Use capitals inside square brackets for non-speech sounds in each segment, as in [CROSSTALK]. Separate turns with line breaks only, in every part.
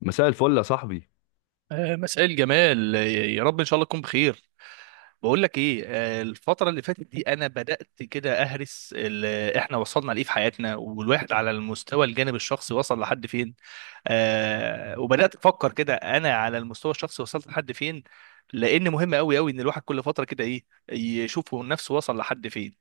مساء الفل يا صاحبي.
مساء الجمال يا رب ان شاء الله تكون بخير. بقول لك ايه؟ الفتره اللي فاتت دي انا بدات كده اهرس احنا وصلنا لايه في حياتنا، والواحد على المستوى الجانب الشخصي وصل لحد فين. وبدات افكر كده، انا على المستوى الشخصي وصلت لحد فين، لان مهم قوي قوي ان الواحد كل فتره كده ايه يشوف هو نفسه وصل لحد فين.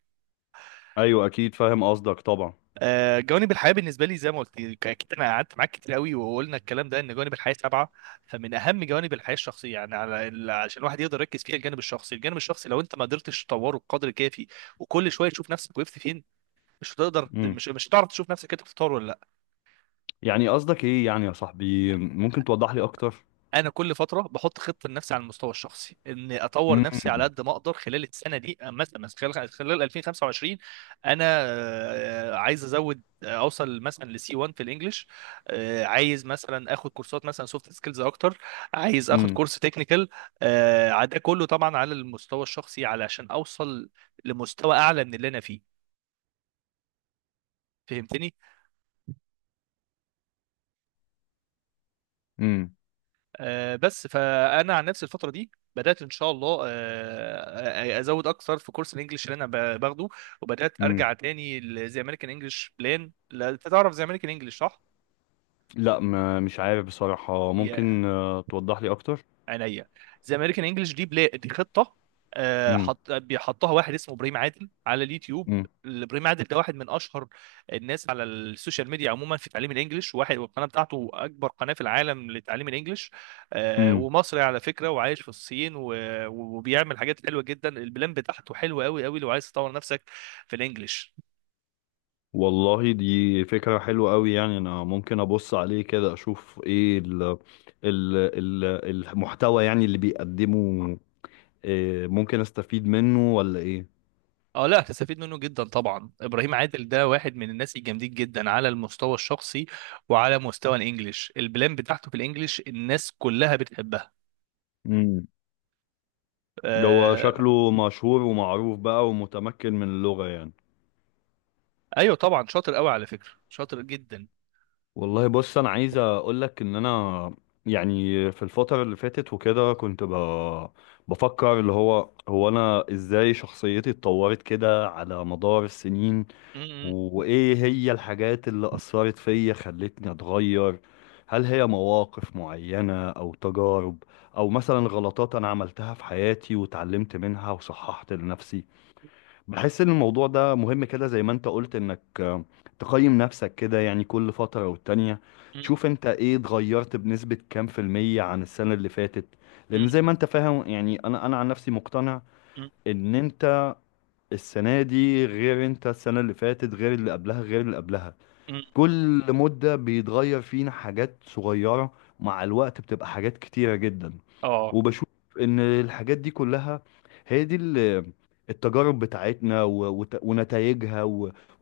ايوه اكيد فاهم قصدك طبعا.
جوانب الحياه بالنسبه لي، زي ما قلت لك، اكيد انا قعدت معاك كتير قوي وقلنا الكلام ده، ان جوانب الحياه سبعه. فمن اهم جوانب الحياه الشخصيه، يعني على عشان الواحد يقدر يركز فيها، الجانب الشخصي، الجانب الشخصي لو انت ما قدرتش تطوره بقدر كافي وكل شويه تشوف نفسك وقفت فين، مش هتقدر،
امم
مش هتعرف تشوف نفسك انت بتتطور ولا.
يعني قصدك ايه يعني يا صاحبي؟ ممكن توضح لي اكتر؟
انا كل فتره بحط خطه لنفسي على المستوى الشخصي اني اطور
امم
نفسي على قد ما اقدر خلال السنه دي، مثلا، مثلا خلال 2025. انا عايز ازود، اوصل مثلا لسي 1 في الانجليش. عايز مثلا اخد كورسات مثلا سوفت سكيلز اكتر. عايز اخد
امم
كورس تكنيكال. ده كله طبعا على المستوى الشخصي علشان اوصل لمستوى اعلى من اللي انا فيه. فهمتني؟
امم
بس فانا عن نفسي الفتره دي بدات ان شاء الله، ازود اكثر في كورس الانجليش اللي انا باخده، وبدات
امم
ارجع تاني. زي امريكان انجلش بلان، لا انت تعرف زي امريكان انجلش، صح؟
لا ما مش عارف بصراحة. ممكن توضح لي اكتر؟
عينيا. ذا امريكان انجلش دي دي خطه.
امم
حط، بيحطها واحد اسمه ابراهيم عادل على اليوتيوب.
امم
ابراهيم عادل ده واحد من اشهر الناس على السوشيال ميديا عموما في تعليم الانجليش، واحد، والقناه بتاعته اكبر قناه في العالم لتعليم الانجليش.
امم
ومصري على فكره، وعايش في الصين وبيعمل حاجات حلوه جدا. البلان بتاعته حلوه قوي قوي لو عايز تطور نفسك في الانجليش.
والله دي فكرة حلوة قوي. يعني انا ممكن ابص عليه كده اشوف ايه ال المحتوى يعني اللي بيقدمه. ممكن استفيد منه ولا
اه لا هتستفيد منه جدا طبعا. ابراهيم عادل ده واحد من الناس الجامدين جدا على المستوى الشخصي وعلى مستوى الانجليش. البلان بتاعته في الانجليش الناس كلها بتحبها.
ايه؟ ده هو
آه.
شكله مشهور ومعروف بقى ومتمكن من اللغة يعني.
ايوه طبعا، شاطر قوي على فكرة، شاطر جدا.
والله بص أنا عايز أقولك إن أنا يعني في الفترة اللي فاتت وكده بفكر اللي هو أنا إزاي شخصيتي اتطورت كده على مدار السنين.
م- م-
وإيه هي الحاجات اللي أثرت فيا خلتني أتغير؟ هل هي مواقف معينة أو تجارب، أو مثلا غلطات أنا عملتها في حياتي واتعلمت منها وصححت لنفسي؟ بحس ان الموضوع ده مهم كده زي ما انت قلت انك تقيم نفسك كده، يعني كل فترة والتانية تشوف
م-
انت ايه اتغيرت بنسبة كام في المية عن السنة اللي فاتت. لان زي
م-
ما انت فاهم يعني انا عن نفسي مقتنع
م-
ان انت السنة دي غير انت السنة اللي فاتت غير اللي قبلها غير اللي قبلها.
م.
كل مدة بيتغير فينا حاجات صغيرة، مع الوقت بتبقى حاجات كتيرة جدا.
اه.
وبشوف ان الحاجات دي كلها هي دي التجارب بتاعتنا ونتائجها،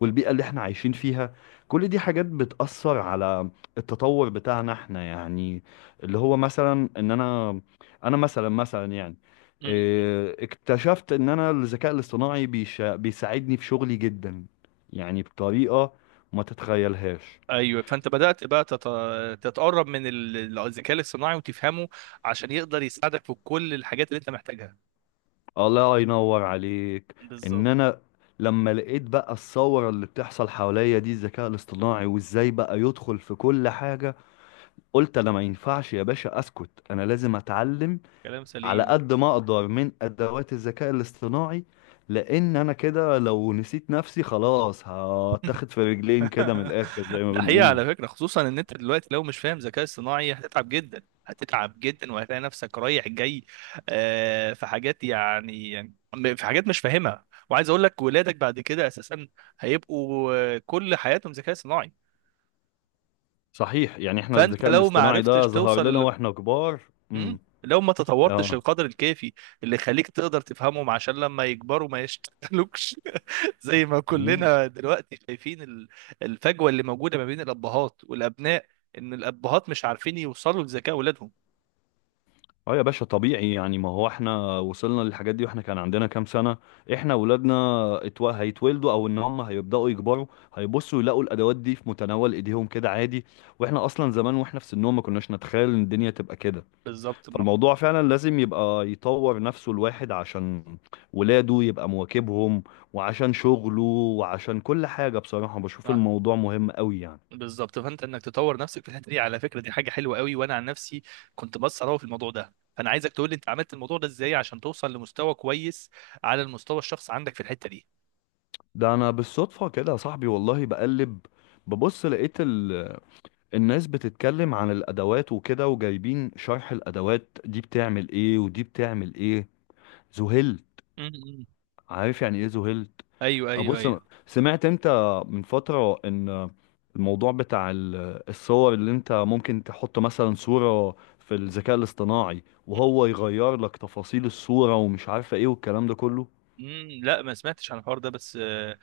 والبيئة اللي احنا عايشين فيها، كل دي حاجات بتأثر على التطور بتاعنا احنا يعني. اللي هو مثلا ان انا، انا مثلا يعني
م.
اكتشفت ان انا الذكاء الاصطناعي بيساعدني في شغلي جدا، يعني بطريقة ما تتخيلهاش.
ايوه، فانت بدأت بقى تتقرب من الذكاء الاصطناعي وتفهمه عشان يقدر يساعدك في كل الحاجات اللي انت محتاجها.
الله ينور عليك.
بالظبط.
ان انا لما لقيت بقى الثوره اللي بتحصل حواليا دي الذكاء الاصطناعي وازاي بقى يدخل في كل حاجه، قلت انا ما ينفعش يا باشا اسكت، انا لازم اتعلم
كلام
على
سليم.
قد ما اقدر من ادوات الذكاء الاصطناعي. لان انا كده لو نسيت نفسي خلاص هتاخد في رجلين كده من
[LAUGHS]
الاخر زي ما
ده حقيقة
بنقول.
على فكرة، خصوصا ان انت دلوقتي لو مش فاهم ذكاء اصطناعي هتتعب جدا، هتتعب جدا، وهتلاقي نفسك رايح جاي. في حاجات يعني في حاجات مش فاهمها، وعايز اقول لك ولادك بعد كده اساسا هيبقوا كل حياتهم ذكاء صناعي.
صحيح، يعني احنا
فانت
الذكاء
لو ما
الاصطناعي ده
عرفتش
ظهر لنا
توصل،
واحنا كبار. امم،
لو ما تطورتش القدر الكافي اللي يخليك تقدر تفهمهم، عشان لما يكبروا ما يشتغلوكش. [LAUGHS] زي ما
اه.
كلنا دلوقتي شايفين الفجوة اللي موجودة ما بين الأبهات والأبناء، إن الأبهات مش عارفين يوصلوا لذكاء أولادهم.
اه يا باشا طبيعي يعني، ما هو احنا وصلنا للحاجات دي واحنا كان عندنا كام سنة. احنا ولادنا هيتولدوا او ان هم هيبدأوا يكبروا، هيبصوا يلاقوا الادوات دي في متناول ايديهم كده عادي. واحنا اصلا زمان واحنا في سنهم ما كناش نتخيل ان الدنيا تبقى كده.
بالظبط.
فالموضوع فعلا لازم يبقى يطور نفسه الواحد عشان ولاده يبقى مواكبهم، وعشان شغله، وعشان كل حاجة. بصراحة بشوف
آه.
الموضوع مهم قوي يعني.
بالظبط، فأنت إنك تطور نفسك في الحتة دي على فكرة، دي حاجة حلوة قوي. وأنا عن نفسي كنت بس أراوغ في الموضوع ده، فأنا عايزك تقول لي أنت عملت الموضوع ده إزاي عشان توصل لمستوى كويس على المستوى الشخص عندك في الحتة دي.
ده انا بالصدفة كده يا صاحبي والله. بقلب ببص لقيت الناس بتتكلم عن الادوات وكده وجايبين شرح الادوات دي بتعمل ايه ودي بتعمل ايه. ذهلت.
مم.
عارف يعني ايه ذهلت.
أيوه، أيوه،
ابص،
أيوه.
سمعت انت من فترة ان الموضوع بتاع الصور اللي انت ممكن تحط مثلا صورة في الذكاء الاصطناعي وهو يغير لك تفاصيل الصورة ومش عارفة ايه والكلام ده كله.
امم، لا ما سمعتش عن الحوار ده، بس آه،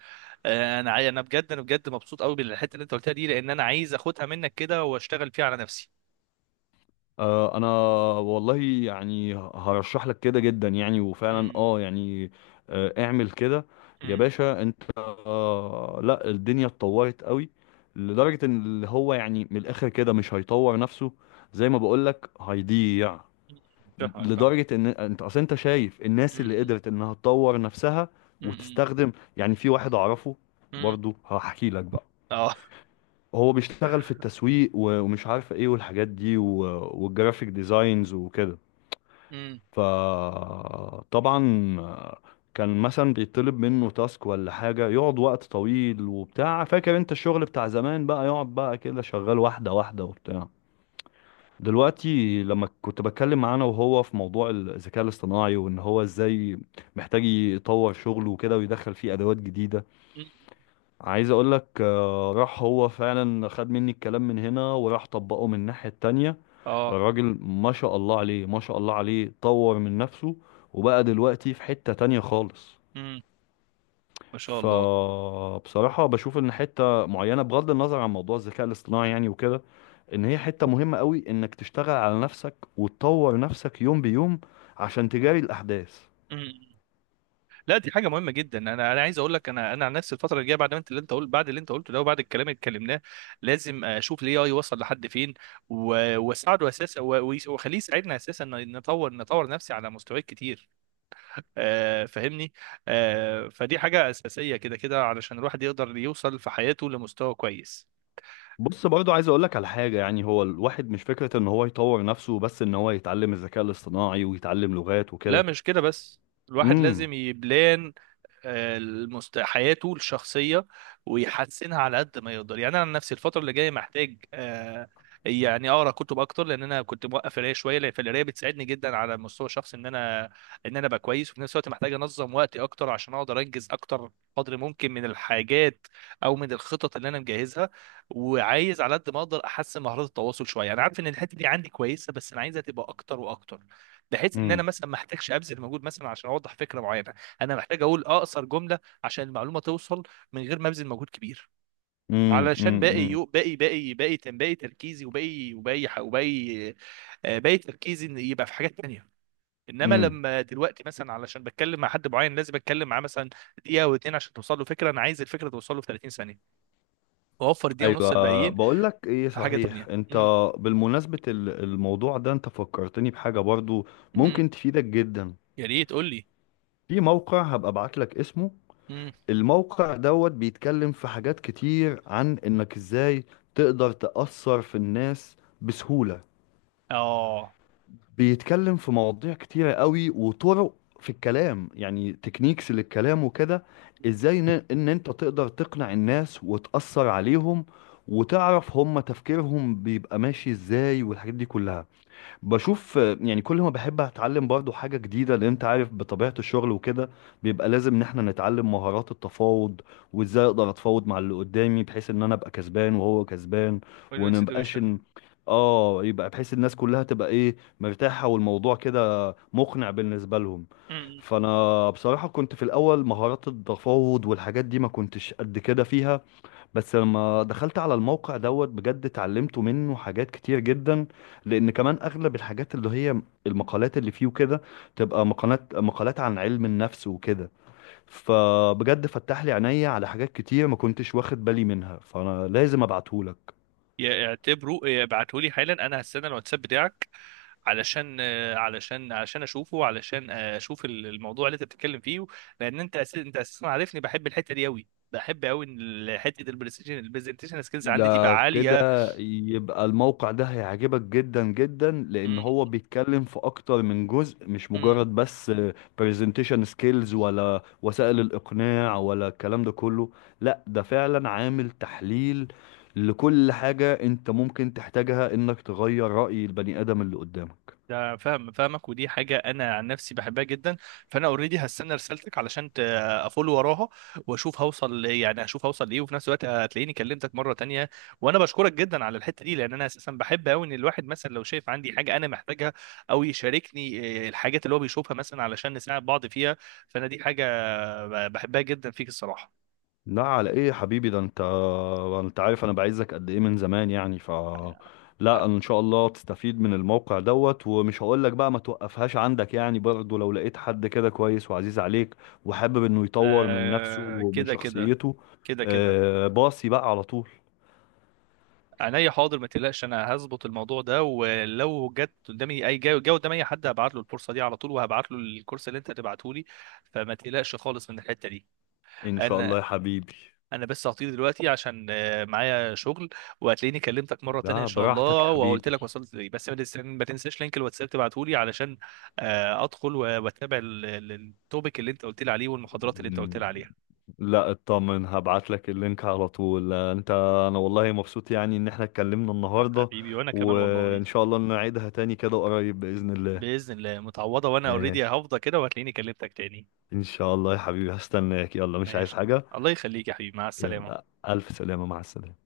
آه، انا انا بجد، انا بجد مبسوط قوي بالحته اللي انت قلتها دي، لان انا عايز اخدها منك كده واشتغل فيها على نفسي.
انا والله يعني هرشح لك كده جدا يعني. وفعلا
امم.
اه يعني اعمل كده. يا
امم.
باشا انت، لا الدنيا اتطورت قوي لدرجة ان اللي هو يعني من الاخر كده مش هيطور نفسه زي ما بقول لك هيضيع.
فاهمك، فاهمك.
لدرجة ان انت اصل انت شايف الناس اللي
امم
قدرت انها تطور نفسها
امم
وتستخدم. يعني في واحد اعرفه،
امم
برضو هحكي لك بقى.
اه.
هو بيشتغل في التسويق ومش عارف ايه والحاجات دي والجرافيك ديزاينز وكده.
امم.
فطبعا كان مثلا بيطلب منه تاسك ولا حاجة يقعد وقت طويل وبتاع، فاكر انت الشغل بتاع زمان بقى، يقعد بقى كده شغال واحدة واحدة وبتاع. دلوقتي لما كنت بتكلم معاه انا وهو في موضوع الذكاء الاصطناعي وان هو ازاي محتاج يطور شغله وكده ويدخل فيه ادوات جديدة، عايز اقول لك راح هو فعلا خد مني الكلام من هنا وراح طبقه من الناحية التانية.
اه.
الراجل ما شاء الله عليه ما شاء الله عليه، طور من نفسه وبقى دلوقتي في حتة تانية خالص.
امم. ما شاء الله.
فبصراحة بشوف ان حتة معينة، بغض النظر عن موضوع الذكاء الاصطناعي يعني وكده، ان هي حتة مهمة قوي انك تشتغل على نفسك وتطور نفسك يوم بيوم عشان تجاري الاحداث.
امم. لا دي حاجه مهمه جدا. انا عايز اقول لك، انا عن نفسي الفتره الجايه بعد ما انت، اللي انت قلت، بعد اللي انت قلته ده وبعد الكلام اللي اتكلمناه، لازم اشوف الاي اي وصل لحد فين، واساعده اساسا، واخليه يساعدنا اساسا، إن نطور، نطور نفسي على مستويات كتير. آه فاهمني. آه فدي حاجه اساسيه كده كده، علشان الواحد يقدر يوصل في حياته لمستوى كويس.
بص برضو عايز اقول لك على حاجه، يعني هو الواحد مش فكره ان هو يطور نفسه بس ان هو يتعلم الذكاء الاصطناعي ويتعلم لغات
لا
وكده.
مش كده بس، الواحد
امم
لازم يبلان حياته الشخصية ويحسنها على قد ما يقدر. يعني أنا عن نفسي الفترة اللي جاية محتاج يعني أقرأ كتب أكتر، لأن أنا كنت موقف قراية شوية، لأن فالقراية بتساعدني جدا على المستوى الشخصي إن أنا، إن أنا أبقى كويس. وفي نفس الوقت محتاج أنظم وقتي أكتر عشان أقدر أنجز أكتر قدر ممكن من الحاجات أو من الخطط اللي أنا مجهزها. وعايز على قد ما أقدر أحسن مهارات التواصل شوية. أنا عارف إن الحتة دي عندي كويسة، بس أنا عايزها تبقى أكتر وأكتر، بحيث إن أنا
امم
مثلا ما أحتاجش أبذل مجهود مثلا عشان أوضح فكرة معينة. انا محتاج اقول اقصر جمله عشان المعلومه توصل من غير ما ابذل مجهود كبير،
امم
علشان
امم
باقي
امم
باقي باقي تركيزي وباقي وباقي، باقي تركيزي إن يبقى في حاجات تانية. انما
إمم.
لما دلوقتي مثلا علشان بتكلم مع حد معين لازم اتكلم معاه مثلا دقيقه او اتنين عشان توصل له فكره، انا عايز الفكره توصل له في 30 ثانيه واوفر دقيقه ونص
ايوه
الباقيين
بقول لك ايه
في حاجه
صحيح
تانية.
انت.
امم.
بالمناسبه الموضوع ده انت فكرتني بحاجه برضو
امم.
ممكن تفيدك جدا.
يا ريت قول لي.
في موقع هبقى ابعت لك اسمه،
امم.
الموقع دوت بيتكلم في حاجات كتير عن انك ازاي تقدر تأثر في الناس بسهوله.
اه.
بيتكلم في مواضيع كتيرة قوي وطرق في الكلام، يعني تكنيكس للكلام وكده، ازاي ان انت تقدر تقنع الناس وتأثر عليهم وتعرف هم تفكيرهم بيبقى ماشي ازاي والحاجات دي كلها. بشوف يعني كل ما بحب اتعلم برضو حاجة جديدة. لان انت عارف بطبيعة الشغل وكده بيبقى لازم ان احنا نتعلم مهارات التفاوض، وازاي اقدر اتفاوض مع اللي قدامي بحيث ان انا ابقى كسبان وهو كسبان،
وين وين
ونبقاش
سيتويشن.
ان اه، يبقى بحيث الناس كلها تبقى ايه مرتاحة والموضوع كده مقنع بالنسبة لهم. فانا بصراحة كنت في الاول مهارات التفاوض والحاجات دي ما كنتش قد كده فيها، بس لما دخلت على الموقع دوت بجد اتعلمت منه حاجات كتير جدا. لان كمان اغلب الحاجات اللي هي المقالات اللي فيه وكده تبقى مقالات عن علم النفس وكده. فبجد فتح لي عينيا على حاجات كتير ما كنتش واخد بالي منها، فانا لازم ابعتهولك.
اعتبره ابعته لي حالا، انا هستنى الواتساب بتاعك علشان علشان اشوفه، علشان اشوف الموضوع اللي انت بتتكلم فيه، لان انت انت اساسا عارفني بحب الحته دي قوي، بحب قوي ان حته البرزنتيشن، البرزنتيشن سكيلز عندي
ده
تبقى
كده
عاليه.
يبقى الموقع ده هيعجبك جدا جدا، لان
م-
هو بيتكلم في اكتر من جزء، مش
م-
مجرد بس presentation skills ولا وسائل الاقناع ولا الكلام ده كله. لا ده فعلا عامل تحليل لكل حاجة انت ممكن تحتاجها انك تغير رأي البني ادم اللي قدامك.
ده فاهم، فاهمك. ودي حاجة أنا عن نفسي بحبها جدا. فأنا أوريدي هستنى رسالتك علشان أفول وراها وأشوف هوصل يعني، أشوف هوصل لإيه. وفي نفس الوقت هتلاقيني كلمتك مرة تانية. وأنا بشكرك جدا على الحتة دي، لأن أنا أساسا بحب أوي إن الواحد مثلا لو شايف عندي حاجة أنا محتاجها أو يشاركني الحاجات اللي هو بيشوفها مثلا علشان نساعد بعض فيها. فأنا دي حاجة بحبها جدا فيك الصراحة.
لا على ايه يا حبيبي، ده انت، انت عارف انا بعزك قد ايه من زمان يعني. ف لا انا ان شاء الله تستفيد من الموقع دوت، ومش هقول لك بقى ما توقفهاش عندك يعني، برضه لو لقيت حد كده كويس وعزيز عليك وحابب انه يطور من نفسه ومن
كده كده،
شخصيته
كده كده.
باصي بقى على طول.
عينيا، حاضر، ما تقلقش، انا هظبط الموضوع ده، ولو جت قدامي اي جاي قدامي اي حد هبعت له الفرصه دي على طول، وهبعت له الكورس اللي انت هتبعته لي، فما تقلقش خالص من الحته دي.
ان شاء الله يا
انا
حبيبي.
انا بس هطير دلوقتي عشان معايا شغل، وهتلاقيني كلمتك مره تانية ان
لا
شاء
براحتك
الله
يا
وقلت لك وصلت ليه. بس ما تنساش لينك الواتساب تبعته لي، علشان ادخل واتابع التوبيك اللي انت قلت لي عليه والمحاضرات اللي انت قلت
حبيبي.
لي عليها.
لا اطمن هبعت لك اللينك على طول. آه، انت انا والله مبسوط يعني ان احنا اتكلمنا النهارده،
حبيبي وانا كمان والله.
وان شاء الله نعيدها تاني كده قريب باذن الله.
باذن الله متعوضه. وانا
آه،
اوريدي هفضى كده وهتلاقيني كلمتك تاني.
ان شاء الله يا حبيبي هستناك. يلا مش عايز
ماشي،
حاجه.
الله يخليك يا حبيبي، مع السلامة.
يلا الف سلامه، مع السلامه.